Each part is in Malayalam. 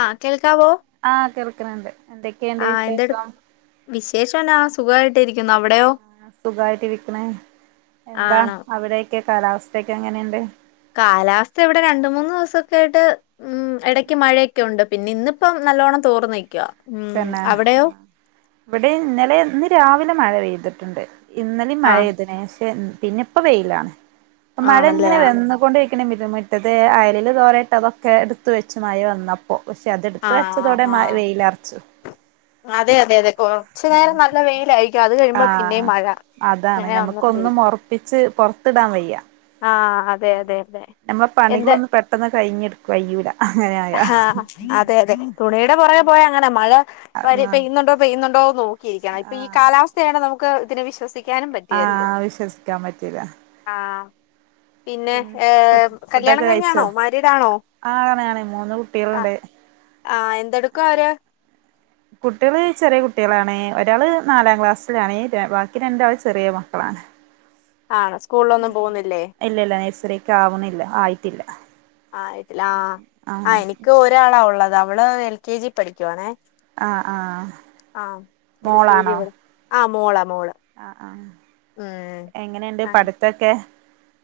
അ കേൾക്കാവോ? അണ്ട് എന്തൊക്കെയണ്ട് വിശേഷം? വിശേഷന സുഖമായി സുഖായിട്ട് ഇറിക്കണ എന്താ ആണോ അവിടേക്ക? കാലാവസ്ഥയൊക്കെ എങ്ങനെയുണ്ട്? കാലാവസ്ഥ ഇവിടെ രണ്ട് മൂന്ന് ദിവസൊക്കെ ആയിട്ട് ഉ ഇടക്ക് മഴയൊക്കെണ്ട് പിന്നെ ഇന്നിപ്പം നല്ലവോണം തോർ നിൽക്കുക. തന്നെ ഇവിഡിം ഇന്നലെ ഇന്ന് രാവിലെ മഴ പെയ്തിട്ടുണ്ട്. ഇന്നലിം മഴ ആഹ് പെയ്തിന് പക്ഷെ പിന്നെ ഇപ്പ വെയിലാണ് ഇപ്പ മഴ ആണല്ലേ ഇങ്ങനെ ആഹ് വന്ന് കൊണ്ട് രുമിട്ടത് അയലിൽ തോരട്ടത് ഒക്കെ എടുത്ത് വെച്ചുമഴ വന്നപ്പോ പേ പക്ഷെ അതെടുത്ത് വച്ചതോടെ ആഹ് മാഴ ആഹ് വെയിലറച്ചു. അതെ അതെ അതെ കൊറച്ചു നേരം നല്ല വെയിലായിരിക്കും അത് കഴിയുമ്പോ പിന്നെയും ആഹ് മഴ. അതാണ് അങ്ങനെ ഞമക്കൊന്നും വന്നോണ്ടിരിക്കും ഒറപ്പിച്ച് പൊറത്തിടാൻ വയ്യ ആഹ് അതെ അതെ അതെ നമ്മെ എന്ത് പണികളൊന്ന് പെട്ടെന്ന് കഴിഞ് കയ്യൂല ഇങ്ങനെ ആയാ ആഹ് അതെ അതെ തുണിയുടെ പോറെ പോയ അങ്ങനെ മഴ വ ആഹ് പെയ്യുന്നുണ്ടോ പെയ്യുന്നുണ്ടോ നോക്കിയിരിക്കണം ഇപ്പൊ ഈ ആഹ് കാലാവസ്ഥയാണ് നമുക്ക് ത്തിന് വിശ്വസിക്കാനും പറ്റിയല്ലോ ആഹ് വിശ്വസിക്കാൻ പറ്റൂല ആഹ പിന്നെ ഹെ കല്യാണം കഴിന്നതാണോ മാര്യടണോ? ആണ് ആണ് മൂന്ന് കുട്ടികളുണ്ട്. ആഹ എന്തെടുക്കഅവർ? കുട്ടികള് ചെറിയ കുട്ടികളാണ് ഒരാള് നാലാം ക്ലാസ്സിലാണ് ബാക്കി രണ്ടാലും ചെറിയ മക്കളാണ്. [inaudible] ആണോ സ്കൂളിലൊന്നും പോകുന്നില്ലേ ഇല്ല ഇല്ല നഴ്സറിക്ക് ആവുന്നില്ല ആയിട്ടില്ല. ആയിട്ടില്ല ആ ആഹ് അഎനിക്ക് ഒരാളാള്ളത് അവള് എൽ കെ ജി പഠിക്കുവാണേ, ആഹ് ആഹ് അ എൽ കെ ജി ഇവൾ ആ മോള ആ ആ എങ്ങനെയുണ്ട് പഠിത്തൊക്കെ?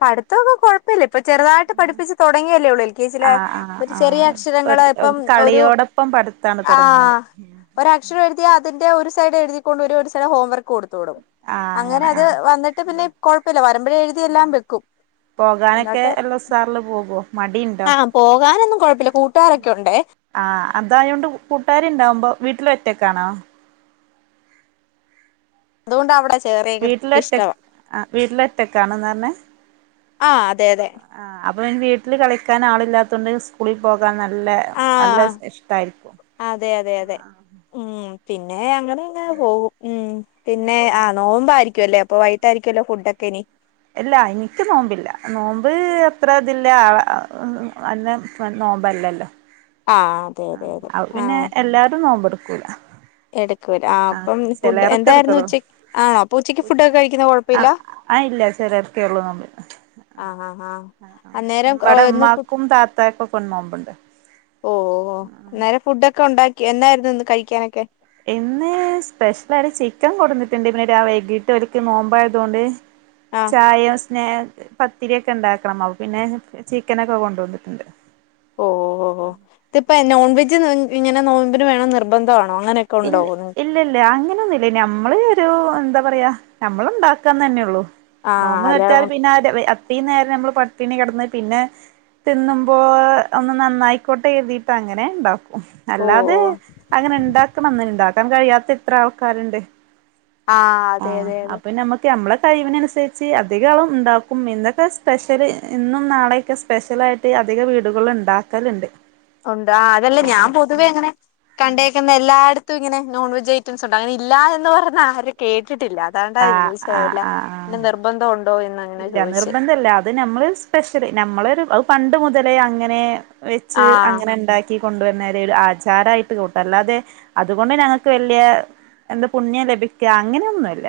പഠിത്തംക്കെ കുഴപ്പല്ല ഇപ്പൊ ചെറുതായിട്ട് പഠിപ്പിച്ച് തുടങ്ങിയല്ലേ ഉള്ളൂ എൽ കെ ജി ൽ ആഹ് ഒരു ആഹ് ചെറിയ അക്ഷരങ്ങള് ആഹ് പ്പം ഒരു കളിയോടൊപ്പം പഠിത്താണ് ആ തുടങ്ങുന്നത് ഒരക്ഷരമേഴുതിയ അത് [inaudible] കൊടുത്തുവിടും ആഹ് അങ്ങനെ അത് ആഹ് വന്നിട്ട് പിന്നെ കുഴപ്പമില്ല വരിംബയെ എഴുതിയെല്ലാം വെക്കും പോകാനൊക്കെ ങ്ങോട്ട് എൽ എസ് ആറില് പോകോ മടിയുണ്ടോ ആ പോകാനൊന്നും കൊഴപ്പില്ല കൂട്ടുകാരൊക്കെ ഉണ്ട് ആ അതായോണ്ട് കൂട്ടുകാര ഇണ്ടാവുമ്പോ വീട്ടിൽ ഒറ്റക്കാണോ? അതുകൊണ്ട് അവിടെ ചേറിയത് വീട്ടിലൊറ്റ ഇഷ്ടവാ ആ വീട്ടിലെറ്റക്കാണ്ന്ന് പറഞ്ഞെ? ആ അതെ അതെ അപ്പോ വീട്ടിൽ കളിക്കാൻ ആളില്ലാത്തുകണ്ട് സ്കൂളിൽ പോകാൻ, നല്ല ആ നല്ല ഇഷ്ടായിരിക്കും അതെ അതെ അതെ ഉം പിന്നെ അങ്ങനെങ്ങെ പോകും ഉ പിന്നെ ആ നോമമ്പാരിക്കും അല്ലേ അപ്പ വൈകട്ടായിരിക്കല്ലോ ഫുഡ് ഒക്കെ ഇനി? ഇല്ല എനിക്ക് നോമ്പില്ല നോമ്പ് അത്ര ഇതില്ല [unintelligible] നോമ്പ് അല്ലല്ലോ ആഹ് അതെ അതെ അതെ ആ പിന്നെ എല്ലാരും നോമ്പടുക്കൂല എടക്ക വര ആ അപ്പം ഫുഡ് എന്തായിരുന്നു എടുക്കുള്ളൂ ഉച്ചക്ക് ആണോ അപ്പൊ ഉച്ചയ്ക്ക് ഫുഡ്ക്കെ കഴിക്കുന്ന കുഴപ്പമില്ല ആ ഇല്ല ചെലർക്കോള്ളൂ നോമ്പ് ആഹ് ആഹ് ആഹ് അന്നേരം ഓ ഇവടെ ഒന്ന് ഫു ഉമ്മാക്കും താത്താക്കും ഒക്കെ നോമ്പ്ണ്ട് ഓ അന്നേരം ഫുഡൊക്കെ ഉണ്ടാക്കിയോ എന്തായിരുന്നു ഇന്ന് കഴിക്കാനൊക്കെ ഇന്ന് സ്പെഷ്യലായിട്ട് ചിക്കൻ കൊടുന്നിട്ടുണ്ട് ഇന്ന് വൈകീട്ട് ഇവർക്ക് നോമ്പായതുകൊണ്ട് ആഹ് ചായ പിന്നെ പത്തിരിയൊക്കെ ഉണ്ടാക്കണം അപ്പൊ പിന്നെ ചിക്കനൊക്കെ കൊണ്ടുവന്നിട്ടുണ്ട് ഓ ഓ ഇതിപ്പ നോൺവെജ് ഇങ്ങനെ നോമ്പ്ന് വേണംന്ന് നിർബന്ധണോ ഇല്ല ഇല്ല അങ്ങനെയൊന്നുല്ല നമ്മള് എന്താ പറയാ നമ്മള് ഉണ്ടാക്കാന്ന് തന്നെള്ളൂ ആഹ് നോമ്പ് അല്ല നോറ്റാൽ പിന്നെ ഈ നേരം നമ്മള് പട്ടണി കെടന്ന് പിന്നെ തിന്നുമ്പോ ഒന്ന് നന്നായിക്കോട്ടെ കരിതിയിട്ട് അങ്ങനെ ഉണ്ടാവും ഓ ഓ അല്ലാതെ അങ്ങനെ ഇണ്ടാക്കണംന്ന് ഇണ്ടാക്കാൻ കഴിയാത്ത എത്ര ആൾക്കാരിണ്ട് ആഹ് ആ അതെ അതെ അതെ അപ്പൊ നമ്മക്ക് നമ്മളെ ടൈമിനനുസരിച്ച് അധിക ആളും ഇണ്ടാക്കും ഇന്നൊക്കെ സ്പെഷ്യല് ഇന്നും നാളെയൊക്കെ സ്പെഷ്യലായിട്ട് അധിക വീടുകൾ ഉണ്ടാക്കലുണ്ട് ഉണ്ട് ആ അതല്ലേ ഞാൻ ആഹ് പൊതുവെ അങ്ങനെ കണ്ടേക്കുന്നേ എല്ലായിടത്തും ഇങ്ങനെ നോൺ വെജ് ഐറ്റംസ് ഉണ്ട് അങ്ങനെ ഇല്ല എന്ന് പറഞ്ഞ് ആരും കേട്ട് ട്ടില്ല അതൊണ്ട ആഹ് ആഹ് ആഹ് പിന്നെ ആഹ് നിർബന്ധം ഉണ്ടോ എന്ന് അങ്ങനെ ഇല്ല ചോദിച്ചേ നിർബന്ധല്ല അത് നമ്മള് സ്പെഷ്യല് നമ്മള് ഒരു പണ്ട് മുതലേ അങ്ങനെ വെച്ച് ആഹ് അങ്ങനെ ഇണ്ടാക്കി കൊണ്ടുവരണത് ആചാര ആയിട്ട് കൂട്ട അല്ലാതെ അതുകൊണ്ട് ഞങ്ങക്ക് വല്യ എന്ത് പുണ്യം ലഭിക്ക അങ്ങനെയൊന്നുല്ല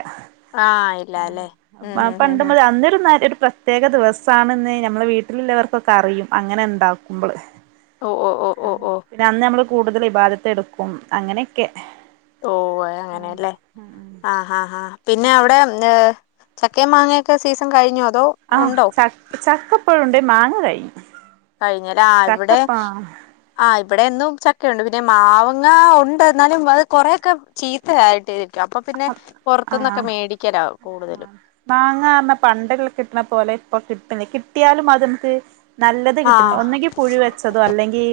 ആ ഇല്ല അല്ലെ ഉം ഉം ഉം ഇതൊരു ഒരു പ്രത്യേക ദിവസാണ്ന്ന് നമ്മളെ വീട്ടിലുള്ളവർക്കൊക്കെ അറിയും അങ്ങനെ ഇണ്ടാക്കുമ്പള് ഓ ഓ ആ ഓ ഓ പിന്നെ അന്ന് നമ്മള് കൂടുതൽ ഇബാധത്ത് എടുക്കും അങ്ങനെയൊക്കെ ഓ അങ്ങനെലേ ആ ആ ആ പിന്നെ അവിടെ ചക്ക മാങ്ങയൊക്കെ സീസൺ കയിഞ്ഞോ ആ ച ചക്കപ്പഴുണ്ട് മാങ്ങ കഴിഞ്ഞു കഴിഞ്ഞല് ആ ഇവിടെ ചക്കപ്പ ആ ഇവിടെന്നും ചക്കയുണ്ട് പിന്നെ മാവ്ങ്ങ ഉണ്ട് എന്നാലും അത് കുറെയൊക്കെ ചീത്തയായിട്ട് ആ കൂടുതലും മാങ്ങ പണ്ട്ള്ള കിട്ടണ പോലെ ഇപ്പൊ കിട്ടണില്ല കിട്ടിയാലും അത് നമുക്ക് നല്ലത് കിട്ടില്ല ആഹ് ഒന്നെങ്കി പുഴ വെച്ചതോ അല്ലെങ്കിൽ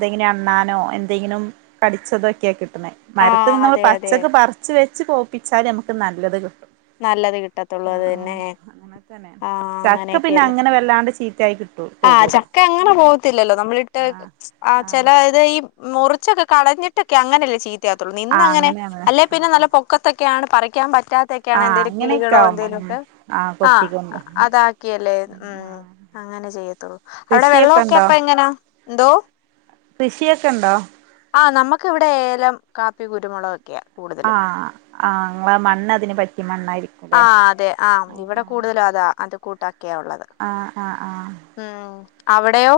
എന്തെ അണ്ണാനോ എന്തെങ്കിലും കടിച്ചതോക്കെയാ കിട്ടണെ മരത്തിൽ ആഹ് നിന്ന് നമ്മൾ അതെ അതെ പച്ചക്ക് പറിച്ച് പോയ്പിച്ചാല് നമുക്ക് നല്ലത് കിട്ടും നല്ലത് കിട്ടത്തുള്ളൂ ആ അത് തന്നെ അങ്ങനെ തന്നെയാണ് ആഹ് ചക്ക പിന്നെ അങ്ങനെ വല്ലാണ്ട് ചീ ആ ചക്ക അങ്ങനെ പോകത്തില്ലല്ലോ നമ്മളിട്ട് ആഹ് ആ ആഹ് ചെല ഇത് ഈ മുറിച്ചൊക്കെ കടഞ്ഞിട്ടൊക്കെ അങ്ങനെയല്ലേ ചീത്തയാകത്തുള്ളൂ നിന്ന് ആഹ് അങ്ങനെ അങ്ങനെയാണ് അല്ലെ പിന്നെ ആഹ് നല്ല പൊക്കത്തൊക്കെ ഒക്കെയാണ് പറക്കാൻ പറ്റാത്തൊക്കെയാണ് ആഹ് എന്തേലും അങ്ങനെയൊക്കെ കിളികളോ ആവുമ്പോ ഉം എന്തെങ്കലൊക്കെ ആഹ് ആ കൊത്തിക്കൊണ്ട് അതാക്കിയല്ലേ ഉം അങ്ങനെ ചെയ്യത്തൊള്ളോ അവിടെ കൃഷിയൊക്കെ വെള്ളൊക്കെ ഉണ്ടോ അപ്പ എങ്ങനാ കൃഷിയൊക്കെ ഉണ്ടോ ആ നമ്മക്ക് ഇവിടെ ഏലം കാപ്പി കുരുമുളകൊക്കെയാ ആ കൂടുതലും ആ മണ്ണ് അതിനെ പറ്റി ആ അതെ ആ ഇവിടെ കൂടുതലും അതാ അത് കൂട്ടക്കെയാ ഉള്ളത് ആഹ് ആഹ് ആഹ് ഉം അവിടെയോ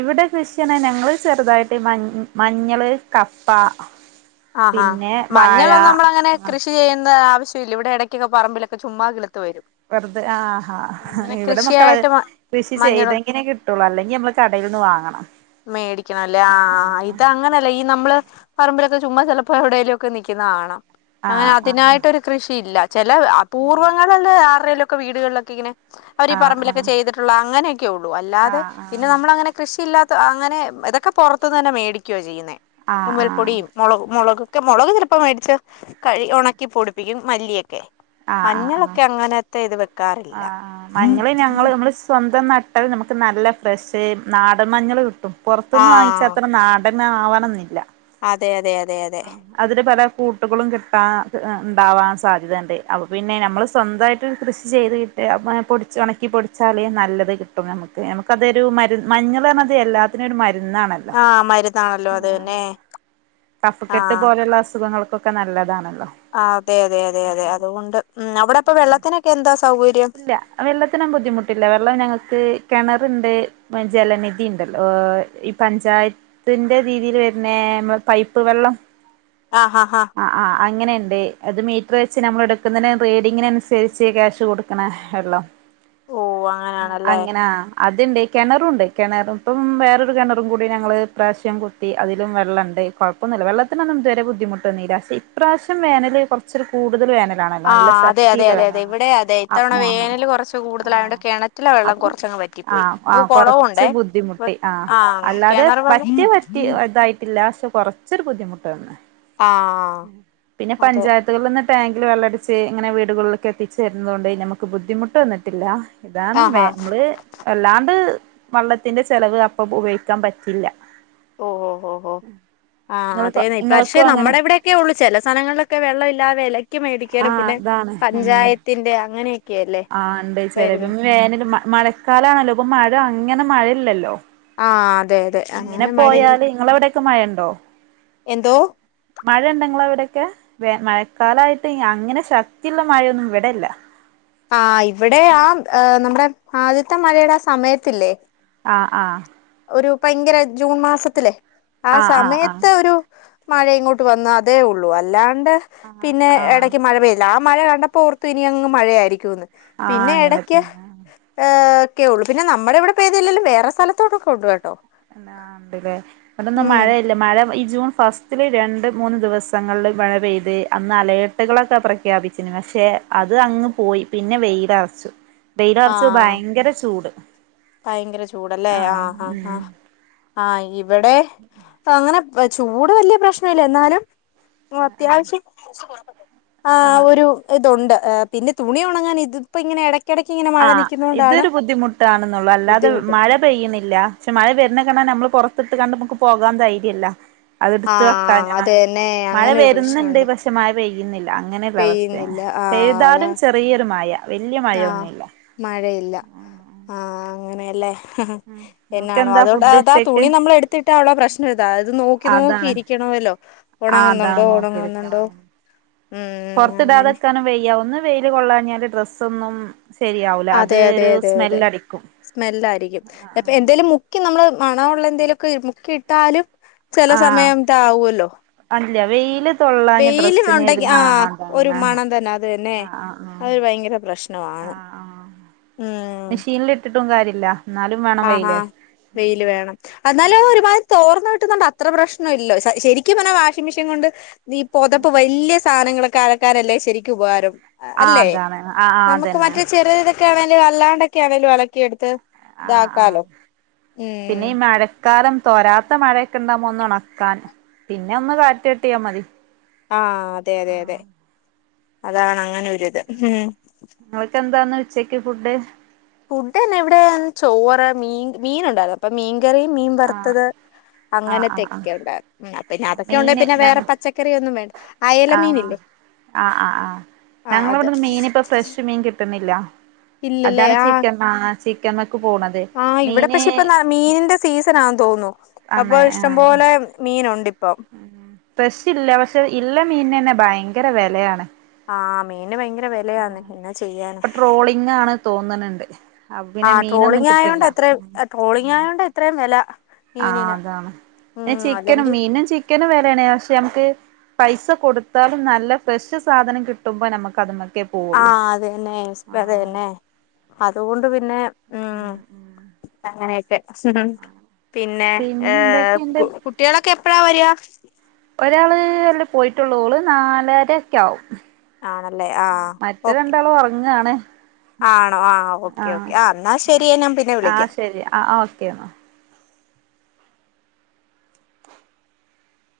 ഇവിടെ കൃഷിയണ ഞങ്ങള് ചെറുതായിട്ട് മ മഞ്ഞള് കപ്പ ആഹാ പിന്നെ വാഴ മഞ്ഞളൊ നമ്മള് അങ്ങനെ ആഹ് കൃഷി ചെയ്യേണ്ട ആവശ്യ ഇവിടെക്കൊക്കെ പറമ്പിലൊക്കെ ചുമ്മാ കിളിർക്കും വെറുതെ ആഹാ ഇവിടെ മക്കള് കൃഷിയായിട്ട് മ കൃഷി മഞ്ഞളൊന്നും ചെയ്തെങ്ങനെ കിട്ടുള്ളൂ അല്ലെങ്കിൽ നമ്മള് കടയിൽ നിന്ന് വാങ്ങണം മേടിക്കണംല്ലേ ആഹ് ഇത് അങ്ങനെല്ല ഈ നമ്മള് പറമ്പിലൊക്കെ ചുമ്മാ ചിലപ്പോൾ എവിടേലുംഒക്കെ നിൽക്കുന്ന കാണാം. അങ്ങനെ ആഹ് ആഹ് ആഹ് അതിനായിട്ടൊരു കൃഷിയില്ല ചില അപൂർവ്വങ്ങളല്ല ആറലൊക്കെ വീടുകളിലൊക്കെ ഇങ്ങനെ അവര് ഈ പറമ്പിലൊക്കെ ആഹ് ചെയ്തിട്ടുള്ള അങ്ങനെയൊക്കെ ഉള്ളൂ അല്ലാതെ ആഹ് ആഹ് പിന്നെ ആഹ് നമ്മള് അങ്ങനെ കൃഷിയില്ലാത്ത അങ്ങനെ ഇതൊക്കെ പുറത്തുന്ന് തന്നെ മേടിക്കയോചെയ്യുന്നേ ആഹ് ആഹ് മ്മൽപ്പൊടിയും മുളക് മുളക്. ഒക്കെ മുളക് ചെലപ്പം മേടിച്ച് കഴിക്കി ഉണക്കി പൊടിപ്പിക്കും മല്ലിയൊക്കെ. മഞ്ഞളൊക്കെ അങ്ങനത്തെ ഇത് വെ ആ ആ മഞ്ഞൾ ഞങ്ങള് നമ്മള് സ്വന്ത നട്ടൽ നമുക്ക് നല്ല ഫ്രഷ് നാടൻ മഞ്ഞൾ കിട്ടും ആ പുറത്ത്ന്ന് വാങ്ങിച്ച അത്ര നാട ൻ ആവണംന്നില്ല. അതെ അതെതെ. ആ അതിന്ന് പല. കൂട്ടുകളും കിട്ടാൻ ഉം ഉണ്ടാവാൻ സാധ്യതയുണ്ട് അപ്പോപിന്നെ നമ്മൾ സ്വന്തമായിട്ട് കൃഷി ചെയ്ത് [unintelligible] പൊടിച്ച് ഉണക്കി പൊടിച്ചാൽ നല്ലത് കിട്ടും നമുക്ക് നമുക്കതൊരു മരുന്ന് മഞ്ഞൾ പറഞ്ഞത് എല്ലാത്തിനും ഒരു മരു മരുന്നാണല്ലോ ആ മരുന്നാണല്ലോ അത് മ്മ് തന്നെ കഫക്കെട്ട് ആ പോലെയുള്ള അസുഖങ്ങൾക്കൊക്കെ നല്ലതാണല്ലോ ആ അതെ അതെ അതെ അതെ അതുകൊണ്ട് ഉം അവിടെപ്പൊ വെള്ളത്തിനൊക്കെ എന്താ സൗകര്യം ഇല്ല വെള്ളത്തിനും ബുദ്ധിമുട്ടില്ല വെള്ളം ഞങ്ങൾക്ക് കിണർ. ണ്ട് ജലനിധി ഉണ്ടല്ലോ ഏഹ് ഈ പഞ്ചായത്തിന്റെ രീതിയിൽ വര്ന്നെ പൈപ്പ് വെള്ളം. ആഹ് ആഹ് ആഹ ആ ആ അങ്ങനെയുണ്ട് അത് മീറ്റർ വെച്ച് നമ്മൾ എടുക്കുന്നതിന് റേഡിങ്ങിന് അനുസരിച്ച് ക്യാഷ് കൊടു [unintelligible] ഓ അങ്ങനെയാണല്ലേ അങ്ങനാ അതുണ്ട് കിണറുണ്ട് കിണറ് ഇപ്പം വേറൊരു കിണറും കൂടി ഞങ്ങൾ പ്രാവശ്യം കുത്തി അതിലും വെള്ള ണ്ട് കുഴപ്പന്നല്ല വെള്ളത്തിന് ഒന്നും ഇത് വരെ ബുദ്ധിമുട്ട് വന്നില്ല ഇപ്രാവിശ്യം വേനൽ കുറച്ച് കൂടുതൽ വേനൽ. [unintelligible] ആ നല്ല അതെ അതെ ശക്തിയില്ല അതെ വേന അതെ ഇവിടെ അതെ അ ഇത്തവണ വേനൽ കുറച്ച് ആ കൂടുതലായോണ്ട് കിണറ്റിലെ വെള്ളം അപ്പം കുറച്ചങ്ങ് ആ വറ്റിപ്പോയി ആ നമുക്ക് കുറച്ച് കുളവുണ്ടേ അപ്പൊ ബുദ്ധിമുട്ടി. ആഹ് ആ അല്ലാതെ കിണർ വെള്ളം പറ്റി പറ്റി ഇതായിട്ടില്ല പക്ഷെ കൊറച്ചൊരു ബുദ്ധിമുട്ട് വന്ന്. ആ പിന്നെ അതെ പഞ്ചായത്തുകളിന്ന് ടാങ്ക് ടാങ്കിൽ വെള്ളടിച്ച്ഇങ്ങനെവീടുകളിലൊക്കെ എത്തിച്ചുരുന്നത് കൊണ്ട് നമുക്ക് ബുദ്ധിമുട്ട് വന്നിട്ടില്ല. ഇതാണ് വെ ആഹാ നമ്മള് വല്ലാണ്ട് വള്ളത്തിന്റെ ചെലവ് അപ്പ ഉപയോഗിക്കാൻ പറ്റില്ല. ഓ ഓ ഓ ഓ. ആഹ് ഇങ്ങള് അതെന്നെ പക്ഷേ ഇങ്ങൾക്കും അങ്ങനെ നമ്മുടെ ഇവിടെയൊക്കെ ഉള്ളു ചില സ്ഥലങ്ങളിലൊക്കെ വെള്ളയില്ലാതെ അ [unintelligible] മേടിക്കാനും ആഹ് പിന്നെ പഞ്ചായത്തിന്റെ അങ്ങനെയെകെ. ആ ഇട്ട് എന്തച്ച വേ വേനൽ മഴക്കാലാണല്ലോ ഇപ്പൊ മഴ അങ്ങനെ മഴയില്ലല്ലോ ആ അതെ അതെ ഇങ്ങനെ അങ്ങനെ മഴയിൽ പോയാല് നിങ്ങളെവിടെക്കെ മഴ ഉണ്ടോ? എന്തോ മഴ ഇൻണ്ട നിങ്ങളെ അവിടെ മഴക്കാലായിട്ട് അങ്ങനെ ശക്തിയുള്ള മഴയൊന്നും ഇവിടെയില്ല. ആ ഇവിടെ ആ നമ്മുടെ ആദ്യത്തെ മഴയുടെ ആ സമയത്തില്ലേ. ആഹ ആഹ ഒരു ഭയങ്കര ജൂൺ മാസത്തിലെ ആ ആഹ് ആഹ് ആഹ് സമയത്ത് ഒരു. മഴ ഇങ്ങോട്ട് വന്ന അതേ ഉള്ളൂ അല്ലാണ്ട് ആഹ് പിന്നെ ആഹ് ഇടക്ക് മഴ പെയ്ല്ല. മഴ കണ്ടപ്പോ ഓർത്തു ഇനി അങ്ങ് മഴയായിരിക്കുംന്ന് ആഹ് പിന്നെ അങ്ങനെ ഇടക്ക് തന്നെ ഏഹ്. ക്കെ ഉള്ളു പിന്നെ നമ്മുടെ ഇവിടെ പെയ്തിലെലും വേറെ സ്ഥലത്തോടൊക്കെ ഉണ്ട് കേട്ടോ. ണ്ടല്ലേ ഇവിടൊന്നും ഉം മഴയില്ല മഴ ഈ ജൂൺ ഫസ്റ്റില് രണ്ട് മൂന്ന് ദിവസങ്ങളിൽ മഴ പെയ്ത് അന്ന് അലേർട്ടുകളൊക്കെ പ്രഖ്യാപിച്ചിന് പക്ഷേ പക്ഷെ അത് അങ്ങ് പോയി പിന്നെ വെയിലറച്ചു വെയിലറച്ചത് ആഹ് ഭയങ്കര ചൂട്. ഭയങ്കര ചൂടല്ലേ ആഹ് ആ ആഹ് ആഹ് ഇവിടെ അങ്ങനെ. ചൂട് വലിയ പ്രശ്നം ഇല്ല എന്നാലും ഉം അത്യാവശ്യം. ആ ആ് ഒരു ഇതുണ്ട് പിന്നെ തുണി ഉണങ്ങാൻ ഇതിപ്പോ ഇങ്ങനെ ഇടക്ക്. ആ ഇതൊരു ബുദ്ധിമുട്ടാണെന്നുള്ള. അല്ലാതെ ബുദ്ധിമുട്ട് മഴ പെയ്യുന്നില്ല പക്ഷെ മഴ വരുന്നേൻ്റെമുമ്പേ നമ്മൾ കൊറ പുറത്തിട്ടു കണ്ട് നമുക്ക് പോകാൻ ധൈര്യംല്ല ആ അതെടുത്ത് വെക്കാം ഞാൻ അതന്നെ മഴ അങ്ങനെ ഒരു വരുന്നുണ്ട് പ്രശ്നമുണ്ട് പക്ഷെ മഴ പെയ്യ യ്യുന്നില്ല അങ്ങനെ ഒരു അവസ്ഥയാണ് പെയ്യുന്നില്ല ആ അതാ പെയാതാലും ചെറിയൊരു മഴ വലിയ ആ മഴൊന്നുല്ല മഴയില്ല ആ അങ്ങനെയല്ലേ ഉം എന്നാണോ ഓക്കെന്താ അതൊണ്ട് ഫുഡ് അതാ ഉച്ചക്ക് തുണി നമ്മൾ എടുത്തിട്ടാ ഉള്ള പ്രശ്നംതാ അത് നോക്കി നോക്കി അതാണ് ഇരിക്കണം അല്ലോ ആഹ് ഉണങ്ങുന്നുണ്ടോ ഉണങ്ങുന്നുണ്ടോ ഉം പുറത്തു അങ്ങനെ ഇടാതെക്കാനും വെയ്യ ഒന്ന് വെയില് കൊള്ളാഞ്ഞാല് ഡ്രസ്സ് ഒന്നുംശരിക്കു ഉണങ്ങില്ല അതെ അതെ അതെ അതെ സ്മെല്ലായിരിക്കുംപ്പൊ എന്തേലും മുക്കി നമ്മള് വിരിച്ചിട്ടാൽ പ്രശ്ന മില്ല മണമുള്ള എന്തേലുമൊക്കെ മുക്കി ഇട്ടാലും ചില ആഹ് സമയം ഇതാവുമല്ലോ അല്ല വെയില് തൊള്ളാഞ്ഞ വെയിലും ഡ്രസ്സിന് ഉണ്ടെങ്കിൽ ആഹ് ഒരു അതാണ് ആഹ് മണം തന്നെ അത് തന്നെ ആഹ് അ ഭയങ്കര പ്രശ്നമാണ് മെഷീനൽ ഇട്ടിട്ടും കാര്യല്ല എന്നാലും വേണം ആഹ് വെയില് വെയില് വേണം എന്നാലും ഒരുപാട് തോർന്നകിട്ടും അത്ര പ്രശ്ന ഇല്ല ശരിക്കും പറഞ്ഞ വാഷിംഗ് മെഷീൻ കൊണ്ട് നീ പൊതപ്പ് വലിയ സാധനങ്ങളൊക്കെ അലക്കാനല്ലേ ശരിക്കും ഉപകാരം ആഹ് അല്ലേ അതാണ് ആഹ് ആഹ് നമുക്ക് അതന്നെ മറ്റേ ചെറ്ത് ആണും വല്ലാണ്ടൊക്കെ ആണേലും ഒണക്കിയെടുത്ത് ആഹ് ഇതാക്കാലോ ഉ അക്കാലം തൊരാത്ത മഴയൊക്കെ ഉണ്ടുമ്പോ ഒന്ന് ഉണക്കാൻ പിന്നെ ഒന്ന് കാറ്റ് തട്ടിയാ മതി ആഹ് അതെ അതെതെ അതാണ് അങ്ങനൊരിത് ഉം നിങ്ങൾക്ക് എന്താണ് ഉച്ചക്ക് ഫുഡ് ഫുഡ് തന്നെ ഇവിടെ ചോറ് മീൻ ഉണ്ടായിരുന്നു അപ്പൊ മീൻകറിയും മീൻ ആഹ് വറുത്തത് ആഹ് ആഹ് ആഹ് അങ്ങനത്തെക്കെ ഉണ്ടായി പിന്നെ അതൊക്കെ ഉണ്ടെ മീന് പിന്നെ വേറെ ഞങ്ങ പച്ചക്കറിയൊന്നും വേണ്ട അയല ആഹ് മീനില്ലേ ആഹ് ആ ആ ആഹ് ഞങ്ങള അത് ഇവിടുന്ന് മീൻ ഇപ്പൊ ഫ്രഷ് മീൻ കിട്ടുന്നില്ല ഇല്ലല്ലേ അതാണ് ആഹ് ചിക്കൻ വാങ്ങിക്കുന്നത് ആഹ് ഇവിടെ പക്ഷെ ഇപ്പൊ മീനിന്റെ സീസൺ ആ തോന്നുന്നു അപ്പോ ഇഷ്ടംപോലെ മീനുണ്ട് ഇപ്പം ഉം ഫ്രഷ് ഇല്ല പക്ഷെ ഇള്ള മീനെ ന്നെ ഭയങ്കര വിലയാണ് ആഹ് മീന് ഭയങ്കര വിലാന്ന് എന്നാ ചെയ്യാനാ ഇപ്പൊ ട്രോളിംഗ് ആണ് തോന്നണണ്ട് അപ്പൊ ആ പിന്നെ മീനൊന്നും ട്രോളിങ് ആയതോണ്ട് കിട്ടില്ല എത്രയും ട്രോളിങ് ആയോണ്ട് ഇത്രയും വില ആ മീനിന് അതാണ് ഉം ചിക്കനും അല്ലെങ്കി മീനും ചിക്കനും വിലയാണ് പക്ഷെ നമുക്ക് പൈസ കൊടുത്താലും നല്ല ഫ്രഷ് സാധനം കിട്ടുമ്പോൾ നമുക്ക് അത് മതി ആഹ് അതെന്നെ [unintelligible] അത് തന്നെ അതുകൊണ്ട് പിന്നെ ഉം ഉം അങ്ങനെയൊക്കെ ഉം പിന്നെ ഏ പിന്നെന്തൊക്കെയുണ്ട് കുട്ടികളൊക്കെ എപ്പഴാ വരുന്നേ ഒരാള് അല്ലേ പോയിട്ടൊള്ളു ഓള് നാലര ഒക്കെ ആവും ആണല്ലേ ആഹ് മറ്റേ ഓക്കെ രണ്ടാളും ഉറങ്ങാണ് ആണോ ആ ഓക്കെ ആഹ് ഓക്കെ ആ ന്നാ ശരി ഞാൻ പിന്നെ ആഹ് വിളിക്കാം ശരി ആഹ് ഓക്കെ എന്നാ